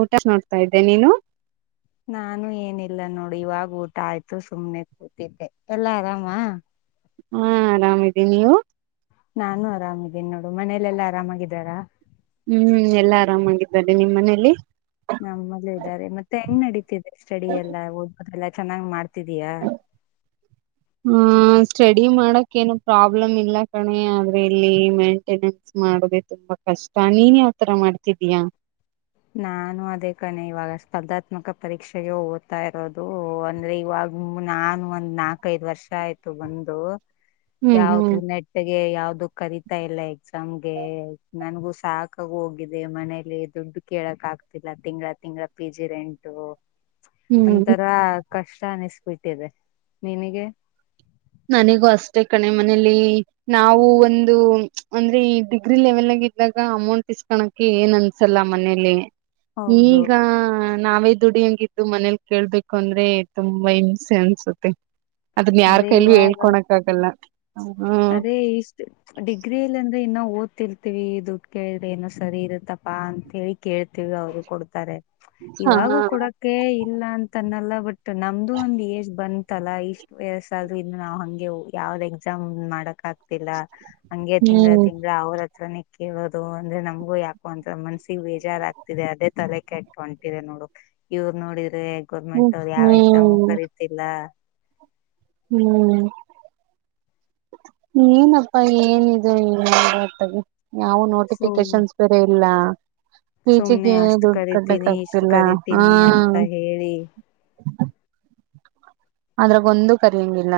ಊಟ ನೋಡ್ತಾ ಇದ್ದೆ ನೀನು ನಾನು ಏನಿಲ್ಲ ನೋಡಿ ಇವಾಗ ಊಟ ಆಯ್ತು ಸುಮ್ನೆ ಕೂತಿದ್ದೆ ಎಲ್ಲ ಆರಾಮ ಹಾ ಆರಾಮಿದಿ ನೀವು ನಾನು ಆರಾಮಿದ್ದೀನಿ ನೋಡು ಮನೆಯಲೆೆಲ್ಲಾ ಆರಾಮಾಗಿದ್ದಾರಾ ಹ್ಮ್ ಎಲ್ಲಾ ಆರಾಮಾಗಿದ್ದಾರೆ ನಿಮ್ಮ್ ಮನೇಲಿ ನಮ್ಮಲ್ಲೇ ಇದ್ದಾರೆ ಮತ್ತೆ ಹೆಂಗ್ ನಡೀತಿದೆ ಸ್ಟಡಿ ಎಲ್ಲ ಓದಬೋದಲ್ಲ ಚೆನ್ನಾಗಿ ಮಾಡ್ ತಿದಯಾ ಅಡಿ ಮಾಡಕ್ ಏನು ಪ್ರಾಬ್ಲಮ್ ಇಲ್ಲ ಕಣೆ ಆದ್ರೆ ಇಲ್ಲಿ ಮೇಂಟೆನೆನ್ಸ್ ಮಾಡೋಕೆ ತುಂಬಾ ಕಷ್ಟ ನೀನ್ ಯಾವತರ ಮಾಡ್ತಿದ್ದೀಯಾ ಮಾಡ್ತಿದೀಯಾ ನಾನು ಅದೇ ಕಣೆ ಇವಾಗ ಸ್ಪರ್ಧಾತ್ಮಕ ಪರೀಕ್ಷೆಗೆ ಓದ್ತಾ ಇರೋದು ಅಂದ್ರೆ ಇವಾಗ ನಾನು ಒಂದ್ ನಾಕ ಐದ ವರ್ಷ ಆಯ್ತು ಬಂದು ಹ್ಮ್ ಯಾವ್ದು ಹ್ಮ್ ನೆಟ್ಗೆ ಯಾವ್ದು ಕರಿತಾ ಇಲ್ಲ ಎಕ್ಸಾಮ್ಗೆ ನನ್ಗು ಸಾಕಾಗ ಹೋಗಿದೆ ಮನೆಯಲ್ಲಿ ದುಡ್ಡು ಕೇಳಕ್ ಆಗ್ತಿಲ್ಲ ತಿಂಗಳ ತಿಂಗಳ ಪಿ ಜಿ ರೆಂಟು ಹ್ಮ್ ಒಂತರ ಕಷ್ಟ ಅನ್ನಿಸಬಿಟ್ಟಿದೆ ನಿಮಗೆ ನನಗೂ ಅಷ್ಟೇ ಕಣೆ ಮನೇಲಿ ನಾವು ಒಂದು ಅಂದ್ರೆ ಈ ಡಿಗ್ರಿ ಲೆವೆಲ್ಗ ಇದ್ದಾಗ ಅಮೌಂಟ್ ಇಸ್ಕಳಕ ಏನ್ ಅನ್ಸಲ್ಲ ಮನೇಲಿ ಹೌದು ಈಗ ನಾವೇ ದುಡಿಯಂಗಿದ್ದು ಮನೇಲಿ ಕೇಳ್ಬೇಕು ಅಂದ್ರೆ ತುಂಬಾ ಹಿಂಸೆ ಅನ್ಸುತ್ತೆ ಅದನ್ನ ಅದೇ ಯಾರಾಗ ಇವಾಗ ಹೇಳ್ಕೊಳಕ್ಕ ಆಗಲ್ಲ ಅದೇ ಇಷ್ಟು ಡಿಗ್ರಿಲ್ಲ ಆದರೆ ಇನ್ನೋ ಓದ್ತಿರ್ತೀವಿ ದುಡ್ಡು ಕೇಳಿದ್ರೆ ಏನೋ ಸರಿ ಇರುತ್ತಪ್ಪಾ ಅಂತೇಳಿ ಕೇಳ್ತೀವಿ ಅವ್ರು ಕೊಡ್ತಾರೆ ಇವಾಗೂ ಕೊಡಕ ಇಲ್ಲ ಅಂತನ್ನೆಲ್ಲ ನಮ್ದು ಒಂದ್ ಏಜ್ ಬಂದ ತಲಾ ಇಷ್ಟು ವಯಸ್ಸ ಆದರು ಇನ್ನು ನಾವವು ಹಂ ಯಾವ್ದ್ ಎಕ್ಸಾಮ್ ಮಾಡಕ ಆಗ್ತಿಲ್ಲ ಹಂಗೆ ತಿಂಗಗಳ ಹ್ಮ್ ತಿಂಗ್ಗಳ ಅವ್ರ ನ ಕೇಳೋದು ಅಂದ್ರೆ ನಮಗೂ ಯಾಕೋ ಅಂತ ಮನ್ಸ ಬೇಜಾರ ಆಗ್ತಿದೆ ಅದೇ ತಲೆ ಕೆಟ್ಟ ಹೊಂಟಿದೆ ನೋಡು ಇವ್ರು ನೋಡಿ ಅದೆ ಗೌರ್ಮೆಂಟ್ ಅವ್ರು ಯಾವ್ ಎಕ್ಸಾಮು ಹ್ಮ್ ಕರಿತಿಲ್ಲ ಹ್ಮ್ ನೀನಪ್ಪಾ ಏನಿದು ಎ ಹೊಗತ್ತಗೆ ಯಾವ ಸುಮ್ ನೋಟಿಫಿಕೇಶನ್ಸ್ ಬೇರೆ ಇಲ್ಲ ಪಿ ಜಿ ಸುಮ್ನೆ ಗೆ ಅಷ್ಟ್ ದುಡ್ಡು ಕಟ್ಟಕ್ ಕರಿತೀನಿ ಇಷ್ಟ್ ಆಗ್ತಿಲ್ಲ ಹಾ ಕರಿತೀನಿ ಅಂತ ಹೇಳಿ ಆದ್ರಗೊಂದು ಕರಿಯಂಗಿಲ್ಲ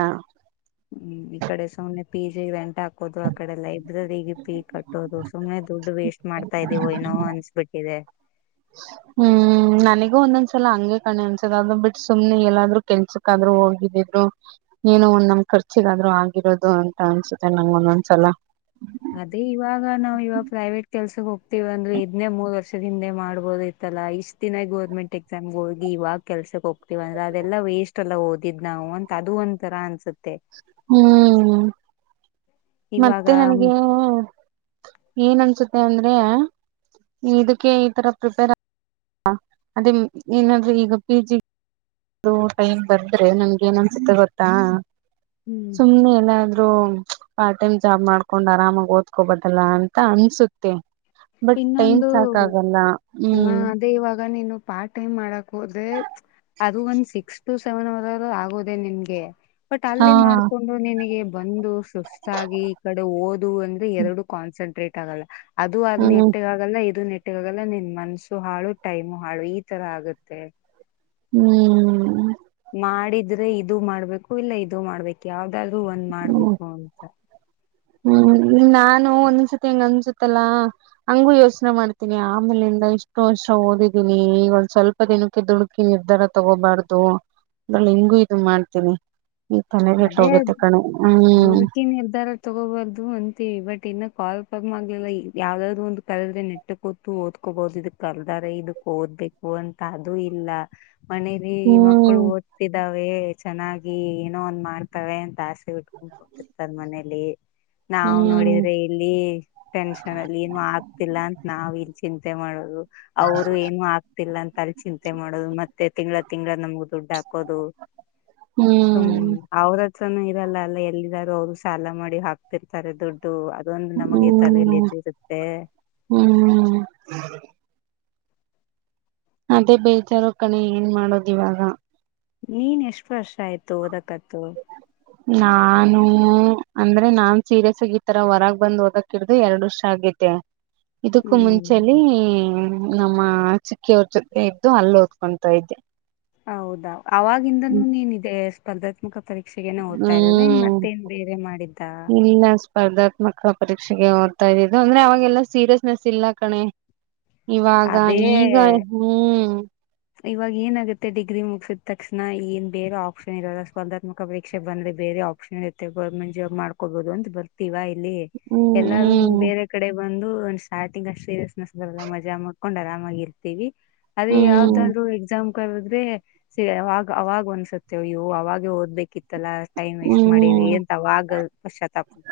ಹ್ಮ್ ಈ ಕಡೆ ಸುಮ್ನೆ ಪಿ ಜಿ ರೆಂಟ್ ಹಾಕೋದು ಆ ಕಡೆ ಲ್ಲೈ ಇದ್ರೆ ಈ ಪೀ ಕಟ್ಟೋದು ಸುಮ್ಮನೆ ದುಡ್ ವೇಷ್ಟು ಮಾಡ್ತಾ ಇದ್ದೀವೊ ಏನೋ ಅನ್ಸ್ಬಿಟ್ಟಿದೆ ಹ್ಮ್ ನನಗೂ ಒಂದೊಂದ್ಸಲ ಹಂಗೆ ಕಣೆ ಅನ್ಸುದು ಅದ್ ಬಿಟ್ ಸುಮ್ನೆ ಎಲ್ಲಾದ್ರು ಕೆಲ್ಸಕ್ಕಾದ್ರು ಹೋಗಿದಿದ್ರು ಏನೋ ಒಂದ್ ನಮ್ ಖರ್ಚಿಗಾದ್ರು ಆಗಿರೋದು ಅಂತ ಅನ್ಸುತ್ತೆ ನಂಗ ಒಂದೊಂದ್ಸಲ ಅದೇ ಇವಾಗ ನಾವು ಇವಾಗ ಪ್ರೈವೇಟ್ ಕೆಲ್ಸಕ್ ಹೋಗ್ತಿವಂದ್ರೆ ಇದ್ನೇ ಮೂರ್ ವರ್ಷದ ಹಿಂದೆ ಮಾಡಬೋದಗಿತ್ತಲ ಇಷ್ಟ್ ದಿನ ಗೋರ್ಮೆಂಟ್ ಎಕ್ಸಾಮ್ಗೆ ಹೋಗಿ ಇವಾಗ ಕೆಲ್ಸಕ್ ಹೋಗ್ತಿವಂದ್ರೆ ಅದೆಲ್ಲಾ ವೇಸ್ಟ್ ಎಲ್ಲ ಓದಿದ್ ನಾವು ಅಂತ ಅದು ಒಂದ್ ತರಾ ಅನ್ಸತ್ತ ಹ್ಮ್ ಇವಾಗ ಮತ್ತೆ ನನಗೆ ಏನ್ ಅನ್ಸುತ್ತೆ ಅಂದ್ರೆ ಇದಕ್ಕೆ ಈ ತರ ಪ್ರಿಪೇರ್ ಆ ಅದೇ ಏನಾದ್ರೆ ಈಗ ಪಿ ಜಿ ಅದು ಟೈಮ್ ಬಂದ್ರೆ ನಮ್ಗೆ ಏನ್ ಅನ್ಸುತ್ತೆ ಗೊತ್ತಾ ಹ್ಮ್ ಸುಮ್ನೆ ಏನಾದ್ರು ಪಾರ್ಟ್ ಟೈಮ್ ಜಾಬ್ ಮಾಡ್ಕೊಂಡ್ ಆರಾಮಾಗಿ ಓದ್ಕೋಬೊದಲ್ಲ ಅಂತ ಅನ್ಸುತ್ತೆ ಬಟ್ ಟೈಮ್ ಇನ್ನೊಂದು ಸಾಕಾಗಲ್ಲ ಹ ಹ್ಮ್ ಅದೇ ಇವಾಗ ನೀನು ಪಾರ್ಟ್ ಟೈಮ್ ಮಾಡಕ್ ಹೋದ್ರೆ ಅದು ಒಂದ್ ಸಿಕ್ಸ್ ಟು ಸೆವೆನ್ ಹವರ ಆಗೋದೆೇ ನಿನ್ಗೆ [inaudible] ಹಾ ಒಂದು ಸುಸ್ತಾಗಿ ಈ ಕಡೆ ಓದು ಅಂದ್ರೆ ಎರಡು ಕಾನ್ಸಂಟ್ರೇಟ್ ಅಗಲ್ಲ ಅದು ಅನ್ ಹ್ಮ್ ಆಗಲ್ಲ ಇದು ನೆಟ್ಟಾಗಲ್ಲ ನಿನ್ ಮನ್ಸು ಹಾಳು ಟೈಮು ಹಾಳು ಈ ತರ ಆಗುತ್ತೆ ಹ್ಮ್ ಮಾಡಿದ್ರೆ ಇದು ಮಾಡ್ಬೇಕು ಇಲ್ಲ ಇದು ಮಾಡ್ಬೇಕು ಯಾವ್ ದ್ರೂ ಒಂದ್ ಹ್ಮ್ ಮಾಡ್ಬೇಕು ಅಂತ ಹ್ಮ್ ನಾನು ಒಂದ್ಸತಿ ಹಂಗ್ ಅನ್ಸತಲ್ಲಾ ಹಂಗೂ ಯೋಚನೆ ಮಾಡ್ತೀನಿ ಆಮೇಲಿಂದ ಇಷ್ಟು ವರ್ಷ ಓದಿದೀನಿ ಈವಾಗ ಸ್ವಲ್ಪ ದಿನಕ್ಕೆ ದುಡುಕಿ ನಿರ್ಧಾರ ತಗೋಬಾರ್ದು ಅಂದ್ರಲ್ಲಿ ಹಿಂಗು ಇದ ಮಾಡ್ತೀನಿ ಈ ತಲೆ ಕೇಟ್ ಹೋಗುತ್ತೆ ಕಣೆ ಹ್ಮ್ ಹುಡುಕಿ ನಿರ್ಧಾರ ತಗೋಬಾರ್ದು ಅಂತೀವಿ ಬಟ್ ಇನ್ನ ಕಾಲ್ ಪರ್ ಮಾಡ್ಲಿಲ್ಲ ಯಾವ್ದಾದ್ರು ಒಂದು ಕಲದ್ರೆ ನೆಟ್ಟ ಕೊತ್ತು ಓದ್ಕೋಬಹುದು ಇದಕ್ ಕಲ್ದಾರೆ ಇದಕ್ ಓದ್ಬೇಕು ಅಂತ ಅದುೂ ಇಲ್ಲ ಮನೇಲಿ ಮಕ್ಕಳು ಹ್ಮ್ ಓದ್ತಿದ್ದಾವೆ ಚೆನ್ನಾಗಿ ಒಂದ್ ಮಾಡ್ತೇವೆ ಅಂತ ಆಸ್ತೆ ಟ್ಕೊಂಡ್ಕತಿರ್ತಾರ ಮನೇಲಿ ನಾವ್ ನೋಡಿದ್ರೆ ಇಲ್ಲಿ ಟೆನ್ಷನ್ ಅಲ್ಲಿ ಏನು ಆಗ್ತಿಲ್ಲ ಅಂತ ನಾವ್ ಇಲ್ಲಿ ಚಿಂತೆ ಮಾಡೋದು ಅವರು ಏನು ಆಗ್ತಿಲ್ಲ ಅಂತ ಅಲ್ಲಿ ಚಿಂತೆ ಮಾಡೋದು ಮತ್ತೆ ತಿಂಗಗಳ ತಿಂಗಗಳ ನಮಗ ದುಡ್ಡು ಹಾಕೋದು ಹ್ಮ ಹ್ಮ್ ಅವ್ರ ನ ಇರಲ್ಲ ಅಲ್ಲ ಎಲ್ಲಾರೂ ಅವರು ಸಾಲ ಮಾಡಿ ಹಾಕ್ತಿರ್ತಾರೆ ದುಡ್ಡು ಇದೊಂದು ಹ್ಮ್ ನಮಗೆ ತಲೆಯಲ್ಲಿ ಹ್ಮ್ ಸಿ ಇರುತ್ತೆ ಹ್ಮ್ ಅದೇ ಬೇಜಾರೋ ಕಣೆ ಏನ್ ಮಾಡದ ಇವಾಗ ನೀನ್ ಎಷ್ಟು ವರ್ಷ ಆಯ್ತು ಓದಕತ್ತು ನಾನು ಅಂದ್ರೆ ನಾನ್ ಸೀರಿಯಸ್ ಆಗಿ ಈತರ ಹೊರಗ ಬಂದ್ ಓದಕಿಡ್ದು ಎರಡು ವರ್ಷ ಆಗೇತೆ ಇದಕ್ಕೂ ಮುಂಚಲಿ ಹ್ಮ್ ನಮ್ಮ ಚಿಕ್ಕಿಯವ್ರ ಜೊತೆ ಇದ್ದು ಅಲ್ಲ ಓದ್ಕೊತಾ ಇದ್ದೆ ಹೌದಾ ಅವಾಗಿಂದನೂ ನೀನ್ ಇಿದೆ ಸ್ಪರ್ಾತ್ಕ ತರ ಯಕ್ಷಗನ ಓದ್ತಾರದನ್ ಹ್ಮ್ ಮತ್ತೇನ್ ಬೇರೆ ಮಾಡಿದ್ದ ಇಲ್ಲ ಸ್ಪರ್ಧಾತ್ಮಕ ಪರೀಕ್ಷೆಗೆ ಓದ್ತಾ ಇದಿದ್ದು ಅಂದ್ರೆ ಅವಾಗೆಲ್ಲಾ ಸೀರಿಯಸ್ನೆಸ್ ಇಲ್ಲ ಕಣೆ ಇವಾಗ ಅದೇ ಈಗ ಹ್ಮ್ ಇವಾಗ ಏನಾಗುತ್ತೆ ಡಿಗ್ರಿ ಮುಗಸಿದ ತಕ್ಷಣ ಏನ್ ಬೇರೆ ಆಪ್ಷನ್ ಇರಲ್ಲ ಸ್ಪರ್ಧಾತ್ಮಕ ಪರಕ್ಷೆ ಬಂದ್ರೆ ಬೇರೆ ಆಪ್ಷನ್ ಇರುತ್ತೆ ಗವರ್ಮೆಂಟ್ ಜಾಬ್ ಮಾಡ್ಕೋಬಹುದು ಅಂತ ಬರ್ತಿೀವ ಎಲ್ಲಾರು ಹಿ ಹ್ಮ್ ಬೇರೆ ಕಡೆ ಒಂದು ಸ್ಟಾರ್ಟಿಂಗ್ ಅಷ್ಟ್ ಸೀರಿಯಸ್ನೆಸ್ರಲ್ಲ ಮಜ ಮ ಹಕೊಂಡ್ ಆರಾಮಾಗಿ ಇರ್ತೀವಿ ಅದೇ ಹ್ಮ್ ಯಾವ್ದರು ಎಕ್ಸಾಮಂ ಕದ್ರೆ ಅವಾಗ ಅವಾಗ ಒನ್ಸುತ್ತೇವ ಇವು ಅವಾಗ ಓದ್ಬೇಕಿತ್ತಲ್ಲ ಟೈಮ್ ವೇಸ್ಟ್ ಮಾಡಿವಿ ಹ್ಮ್ ಎಂತವಾಗ ವಶಾಬವಿ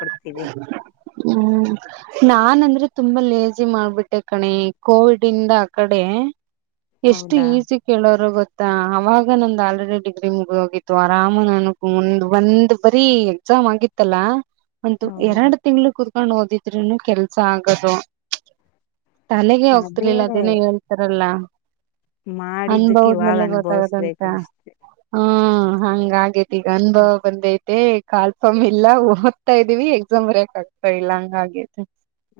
ಹ್ಮ್ ನಾ ನ್ಂದ್ರೆ ತುಂಬಾ ಲೇಜಿ ಮಾಡ್ಬಿಟ್ಟೆ ಕಣೆ ಕೋವಿಡ್ ಇಂದ ಆ ಕಡೆ ಎಷ್ಟು ಹೌದಾ ಈಸಿ ಕೇಳೋಾರ ಗೊತ್ತ ಅವಾಗ ನಂದು ಆಲ್ರೆಡಿ ಡಿಗ್ರಿ ಮುಗಿದೋಗಿತ್ತು ಆರಾಮ ನನಗ್ ಮುಂದ್ ಒಂದ್ ಬರಿ ಎಕ್ಸಾಮ್ ಆಗಿತ್ತಲ್ಲ ಒಂತ ಹೌದು ಎರಡು ತಿಂ್ಳ ಕೊಂಡ್ ಓದಿದ್ರನು ಕೆಲ್ಸ ಆಗದು ತಲೆಗೆ ಅದೇ ಹೋಗ್ತಿರ್ಲಿಲ್ಲ ಅದೇನ ಹೇಳ್ತಾರಲ್ಲ ಮಾಡಿದ್ದಕ್ಕೆ ಇವಾಗ ಅನ್ಬಹದ್್ಮೇಲೆ ಗೊತ್ತಾಗದಂತ ಅನುಭವಿಸ್ಬೇಕಷ್ಟೆ ಹ ಹಂಗೆ ಈಗ ಅನ್ಬಾ ಬಂದ ಮತ್ತೇ ಕಾಲ್ ಸ್ವಾಮಿ ಇಲ್ಲ ಆರ್ತಾ ಇದೀವಿ ಎಕ್ಸಾಮ್ ಬರಯಕ್ ಆಗ್ತಾ ಇಲ್ಲ ಹಂಗ ಹಾಗೇತಿ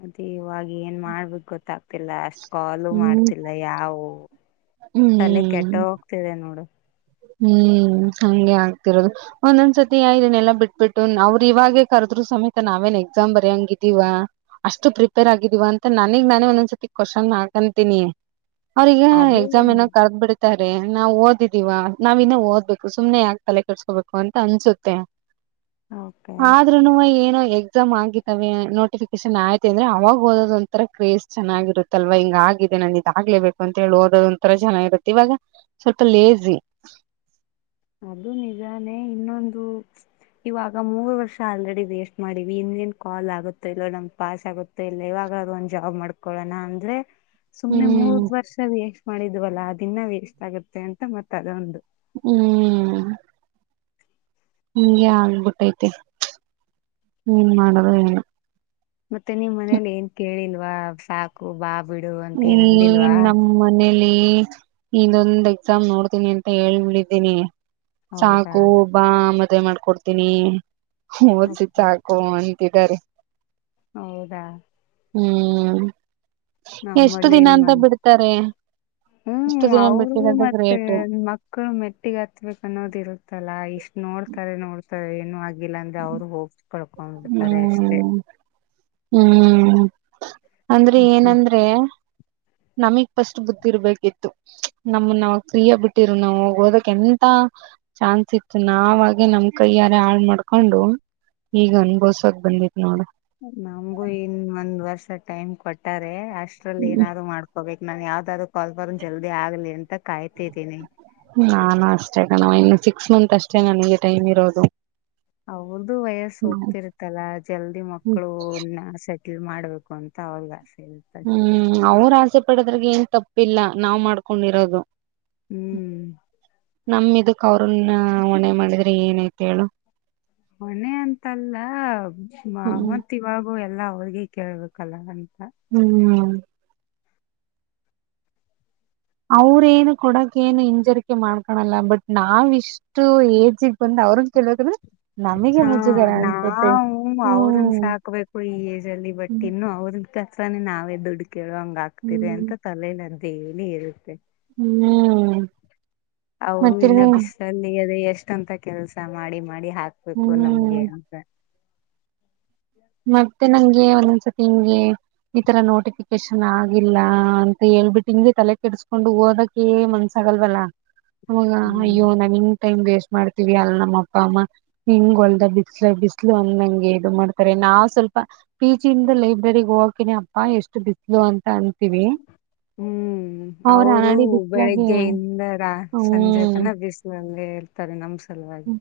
ಮದೇ ಇವಾಗ ಏನ್ ಮಾಡ್ಬೇಕು ಗೊತ್ತಾ ಆತಿಲ್ಲ ಅಷ್ಟ್ ಕಾಲು ಹ್ಮ್ ಮಾಡ್ತಿಲ್ಲ ಯಾವವು ತಲೆ ಕೆಟ್ಟ ಹೋಗ್ತಿದೆ ನೋಡು ಹ್ಮ್ ಹಗೆ ಆಗ್ತಿರೋದು ಒಂದೊಂದ್ಸತಿ ಯನೆ ಎಲ್ಲಾ ಬಿಟ್ಬಿಟ್ಟು ಅವ್ರರು ಇವಾಗೆ ಕರ್ದರು ಸಮೇತ ನಾವೇನ್ ಎಕ್ಸಾಮ್ ಬರಿಂಗಿದಿವ ಅಷ್ಟು ಪ್ರಿಪೇರ್ ಆಗಿದೀವ ಅಂತ ನನಗ್ ನಾನೇ ಒಂದೊಂದ್ಸತಿ ಕ್ವಶನ್ ಹಾಕಂತೀನಿ ಅವ್ರಗ ಅದೇ ಎಕ್ಸಾಮ್ ಏನ ಕರೆದ್ ಬಿಿಡ ನಾವು ಓದಿದ್ದ ೀವಾ ನಾವ ಇನ್ನ ಓದ್ಬೇಕು ಸುಮ್ನೆ ಯಾಕ ತಲೆ ಕಟ್ಸ್ಕೋಬೇಕು ಅಂತ ಅನ್ಸುತ್ತೆ ಓಕೆ ಆದ್ರೂನು ಏನೋ ಎಕ್ಸಾಮ್ ಆಗಿತಾವ ನೋಟಿಫಿಕೇಶನ್ ಆಯ್ತೆ ಅಂದ್ರೆ ಅವಾಗ ಓದೋ್ ಒಂಥರ ಕ್ರೇಜ್ ಚೆನ್ನಾಗಿರುತ್ತಲ್ವಾ ಹಿಂಗ ಆಗಿದೆ ನಾನ ಇದಾಗ್ಲೇಬೇಕು ಅಂತ ಹೇಳಿ ಓದೋದ ಒಂಂತರ ಚೆನ್ನಾಗಿರುತ್ತೆ ಇವಾಗ ಸ್ವಲ್ಪ ಲೇಜಿ [unintelligible] ಅದು ನಿಜಾನೆ ಇನ್ನೊಂದು ಇವಾಗ ಮೂರ್ ವರ್ಷ ಆಲ್ರೆಡಿ ವೇಸ್ಟ್ ಮಾಡಿವಿ ಇನ್ನೇನ್ ಕಾಲ್ ಆಗುತ್ತ ಇಲ್ಲ ನಮ್ ಪಾಸ್ ಆಗುತ್ತೋ ಇಲ್ಲ ಇವಾಗಾದ ಒಂದ್ ಜಾಬ್ ಮಾಡ್ಕೊಳೋಣ ಅಂದ್ರೆ ಸುಮ್ನೆ ಮೂರ್ ಹ್ಮ್ ವರ್ಷ ವೆ ಮಾಡಿದ್ವಲ್ಲಾ ಅದನ್ನ ವೇಸ್ಟ್ ಆಗುತ್ತೆ ಅಂತ ಮತ್ತ ಅದ ಒಂದು ಹ್ಮ್ ಹಿಂಗೇ ಆಗ್ಬಿಟ್ಟೈತೆ ಏನ್ ಮಾಡೋದು ಏನೋ ಮತ್ತೆ ನಿಮ್ ಮನೇಲಿ ಏನ್ ಕೇಳಿಲ್ಲ ಸಾಕು ಬಾ ಬಿಡು ಅಂತ ಹೇ ಏನ್ ಅಂದಿಲ್ವಾ ನಮ್ಮನೆ ಲ್ಲಿ ಇಂದೊಂದ್ ಎಕ್ಸಾಮ್ ನೋಡ್ತೀನಿ ಅಂತ ಹೇಳ್ಬಳಿದೀನಿ ಹೌದಾ ಸಾಕು ಬಾ ಮತ್ತೆ ಮದ್ವೆ ಮಾಡ್ಕೊಡ್ತೀನಿ ಓದುಸಿದು ಓಕೆ ಸಕ್ಕೋ ತಿದ್ದಾರೆ ಹೌದಾ ಹ್ಮ್ ಎಷ್ಟು ನಮ್ಮಲ್ಲಿ ದಿನ ಅಂತ ಏನ್ನ್ ಬಿಡ್ತಾರೆ ಹ್ಮ ಇಷ್ಟು ದಿನ ಅವ್ರಗೂ ಬಿಟ್ಟಿರೋದು ಮತ್ತೆ ಗ್ರೇಟು ಮಕ್ಕಳು ಮೆಟ್ಟಿಗ ಹತ್ಬೇಕ ಅನ್ನೋದ ಇರುತ್ತಲ್ಲ ಇಷ್ಟ ನೋಡ್ತಾರೆ ನೋಡ್ ಏನು ಆಗಿಲ್ಲ ಅಂದ್ರೆ ಅವರು ಹೋಗ [unintelligible] ಹ್ಮ್ ಹ್ಮ್ ಅಂದ್ರೆ ಏನಂದ್ರೆ ನಮ್ಮಿಗೆ ಫಸ್ಟ್ ಬುದ್ದಿ ಇರ್ಬೇಕಿತ್ತು ನಮ್ಮ ನಾವ ಫ್ರೀಯಗ್ ಬಿಟ್ಟಿರು ಓದೋಕ್ಕೆ ಎಂತ ಚಾನ್ಸ್ ಇತ್ತು ನಾವಾ ನಮ್ ಕೈಯಾರೆ ಹಾಳ್ ಮಾಡಾಕೊಂಡು ಈಗ ಗೋಸ್ ಬಂದಿ ನೋಡ ನಮ್ಗೂ ಇನ್ ಒಂದ್ ವರ್ಷ ಟೈಮ್ ಕೊಟ್ಟಾರೆ ಅಷ್ಟ್ರಲ್ಲಿ ಏನಾದ್ರು ಮಾಡ್ಕೋಬೇಕು ನನ್ ಯಾವದ್ರು ಕಾಲ್ ಬರ್ನ್ ಜಲ್ದಿ ಆಗ್ಲಿ ಅಂತ ಕಾಯ್ತಿದ್ದೀನಿ ನಾನು ಅಷ್ಟೇ ಇನ್ನು ಸಿಕ್ಸ್ ಮಂತ್ ಅಷ್ಟೇ ನನಗೆ ಟೈಮ್ ಇರೋದು ಅವ್ರದು ವಯಸ್ಸು ಹ್ಮ್ ಹೋಗ್ತಿರ್ತ್ತಲ್ಲ ಜಲ್ದಿ ಮಕ್ಕಳು ನಶ ಮಾಡ್ಬೇಕು ಅಂತ ಅವ್ರಗ ಆಸೆ ಇರ್ತದೆ ಹ್ಮ್ ಅವ್ರು ಆಸೆ ಪಡೋದ್ರಗೆ ಏನ್ ತಪ್ಪಿಲ್ಲ ನಾವ್ ಮಾಡ್ಕೊಂಡಿರೋದು ಹ್ಮ್ ನಮ್ ಇದಕ್ ಅವ್ರನ್ನ ಒಣೆ ಮಾಡಿದ್ರೆ ಏನೈತಿ ಹೇಳು ಹೊಣೆ ಅಂತಲ್ಲ ಮ ಹ್ಮ್ ಮತ್ ಇವಾಗ ಎ ಎಲ್ಲ ಅವ್ರರಿಗೆ ಕೇಳ್ಬೇಕಲ್ಲ ನನ್ ಹ್ಮ್ ಅವ್ರೇ ಏನು ಕೊಡಕ್ ಏನು ಹಿಂಜರಿಕೆ ಮಾಡ್ಕೊಳಲ್ಲ ಬಟ್ ನಾವ ಇಷ್ಟು ಏಜಗ್ ಬಂದ ಅವ್ರಂಗ ಕೆಲಕ್ ಹಾ ನಾವು ಅವ್ರನ್ ಹ್ಮ್ ಸಾಕ್ಬೇಕು ಈ ಏಜ್ ಅಲ್ಲಿ ಬಟ್ ಇನ್ನು ಅವ್ರನ್ ಕ ತನೆ ನಾವೇ ದುಡಿ ಕೇಳುವಂಗ ಆಗ್ತಿರಿ ಹ್ಮ್ ಅಂತ ತಲೆಲರ ಡೈಲಿ ಇರುತ್ತೆ ಹ್ಮ್ ಅವ್ರು ಮತ್ತೆ ಇನ್ನ ಬಿಸನ್ಗದೆಷ್ ಎಷ್ಟಂತ ಕೆಲ್ಸ ಮಾಡಿ ಮಾಡಿ ಹಾಕ್ಬೇಕು ಹ್ಮ್ ನಮ್ಗೆ ಅಂತ ಮತ್ತೆ ನಂಗೆ ಒಂದೊಂದ್ಸತಿ ಹಿಂಗೆ ಈ ತರ ನೋಟಿಫಿಕೇಶನ್ ಆಗಿಲ್ಲ ಅಂತ ಹೇಳ್ಬಿಟ್ಟು ಹಿಂಗೆ ತಲೆ ಕೆಡ್ಸ್ಕೊಂಡು ಓದಕ್ಕೆ ಮನ್ಸಗಲ್ವಲ್ಲ ಹ ಹ್ಮ್ ಅಯ್ಯೋ ನಾ ನಿಂಗ್ ಟೈಮ್ ವೆಸ್ ಮಾಡ್ತೀವಿ ಅಲ್ ನಮ್ಮ ಅಪ್ಪ ಅಮ್ಮ ಹಿಂಗ ಹೊಲ್ದ ಬಿಸಲ ಬಿಸಲು ಅಂದಂಗೆ ಇದು ಮಾಡ್ತ ನಾವ್ ಸ್ವಲ್ಪ ಪಿ ಜಿಯಿಂದ ಲೈಬ್ರರಿಗ್ ಹೋಗಕಿನಿ ಅಪ್ಪಾ ಎಷ್ಟು ಬಿಸ್ಲು ಅಂತ ಅನಂತೀವಿ ಹ್ಮ್ ಅವ್ರ ಅವರು ಅಡಿ ಬಿಸಲಾಗಿ ಬೆಳಿಗ್ಗೆಯಿಂದ ರಾ ಸಂಜೆ ಹ್ಮ್ ತನ ಬಿಸಿಲಲ್ಲೇ ಇರ್ತಾರೆ ನಮ್ ಸಲುವಾಗಿ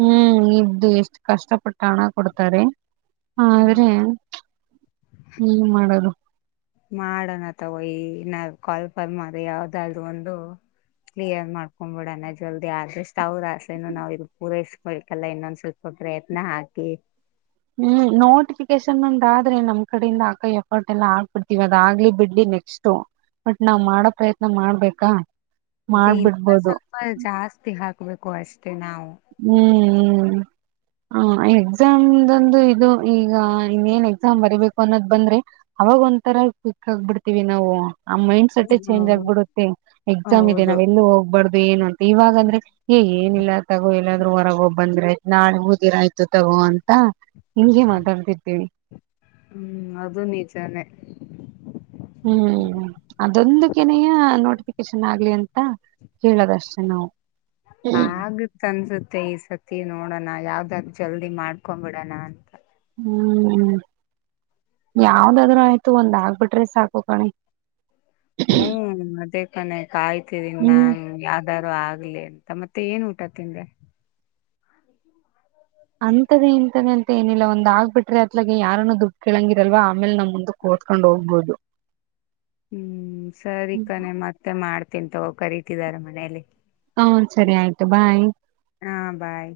ಹ್ಮ್ ಇದ್ದು ಎಷ್ಟು ಕಷ್ಟ ಪಟ್ಟ ಹಣ ಕೊಡ್ತಾರೆ ಆದ್ರೆ ಹ್ಮ್ ಮಾಡದು ಮಾಡೋಣ ತಗೋಯಿ ನ ಕಾಲ್ಪಲ್ ಮ್ರ ಯಾವ್ದಾದೂ ಒಂದು ಕ್ಲಿಯರ್ ಮಾಡ್ಕೊಬಿಡಣ ಜಲ್ದಿ ಆದ್ರೆಷ್ಟಾವ್ರ ಆಸೆನು ನಾವ್ ಇದ ಪೂರೈಸ್ಬೇಕಲ್ಲ ಇನ್ನೊಂದ್ ಸ್ವಲ್ಪ ಪ್ರಯತ್ನ ಹಾಕಿ ಹ್ಮ್ ನೋಟಿಫಿಕೇಶನ್ ನೋಂದಾದ್ರೆ ನಮ್ ಕಡೆಯಿಂದ ಆಕ ಎಫರ್ಟ್ ಎಲ್ಲಾ ಆಗ್ಬಿಡ್ತೀವಿ ಅದ ಆಗ್ಲಿ ಬಿಡ್ಲಿ ನೆಕ್ಸ್ಟ್ ಬಟ್ ನಾವ್ ಮಾಡೋ ಪ್ರಯತ್ನ ಮಾಡ್ಬೇಕಾ ಅದೇ ಇನ್ನ ಮಾಡ್ಬಿಡ್ಬೋದು ಸ್ವಲ್ಪ ಜಾಸ್ತಿ ಹಾಕ್ ಸಿಕ್ಬೇಕು ಅಷ್ ಹ್ಮ್ ಹ್ಮ್ ಹ್ಮ್ ಹ ಎಕ್ಸಾಮಂದು ಇದು ಈಗ ಇನ್ನ ಏನ್ ಎಕ್ಸಾಮ್ ಬರಿಬೇಕು ಅನ್ನೋದ್ ಬಂದ್ರೆ ಅವಾಗ ಒಂಥರ ಕಕ್ ಆಗ್ಬಿಡ್ತೀವಿ ನಾವು ಆ ಮೈಂಡ್ಸೆಟ್ಚೇಂಜ್ ಆಗ್ಬಿಡುತ್ತೆ ಎಕ್ಸಾಮ್ ಇದೆ ಹೌದು ನಾವ ಎಲ್ಲ ಹೋಗ್ಬಾರ್ದು ಏನು ಅಂತ ಇವಾಗ ಅಂದ್ರೆ ಏ ಏನಿಲ್ಲ ಎಲ್ಲಾದ್ರೂ ಹೊರಗೆ ಹೋಗ ಬಂದ್ರೆ ನಾಳೆ ಹಊದಿರ ಆಯ್ತು ತಗೋ ನಿಂಗೆ ಮಾತಾಡ್ತಿರ್ತಿವಿ ಹ್ಮ್ ಅದು ನಿಜಾನೇ ಹ್ಮ್ ಅದೊಂದು ಕೆನೆಯ ನೋಟಿಫಿಕೇಶನ್ ಆಗ್ಲಿ ಅಂತ ಕೇಳದಷ್ಟೇ ನಾವು ಆಗುತ್ ಅನ್ಸುತ್ತೆ ಈ ಸತಿ ನೋಡೋಣ ಯಾವ್ ಅದಾಗ ಜಲ್ದಿ ಮಾಡ್ಕೊಬಿಡೋಣ ಅಂತ ಹ್ಮ್ ಯಾವ್ದಾದ್ರೂ ಆಯ್ತು ಒಂದ್ ಆಗ್ಬಿಟ್ರೆ ಸಾಕುಕಣೆ ಹ್ಮ್ ಅದೇ [inaudible] ಕಾಯ್ತೀರಿಿ ಹ್ಮ್ ನಾನ್ ಯಾವ್ದ್ು ಆಗ ಆಗ್ ಅಂತ ಮತ್ತೆ ಏನ್ ಊಟ ತಿಂದೆ ಅಂತದೆೇ ಇಂತದೆ ಅಂತ ಏನಿಲ್ಲ ಒಂದ್ ಆಗ್ಬಿಟ್ರಿ ಅತ್ಲಗೆ ಯಾರನ್ನು ದುಡ್ ಕೇಳಳಂಗಿರಲ್ವಾ ಆಮೇಲೆ ನಮ್ ಮುಂದ ಕೂತ್ಕೊಂಡ್ ಹೋಗ್ಬಹುದು ಹ್ಮ್ ಸರಿ ಹ್ಮ್ ಕನೆ ಮತ್ತೆ ಮಾಡ್ತ ತಿಂತವು ಕರಿ ಇಟ್ಟಿದ್ದಾರೆ ಮನೆಯಲ್ಲಿ ಹ್ಮ ಸರಿ ಆಯ್ತು ಬಾಯ್ ಹಾ ಬಾಯ್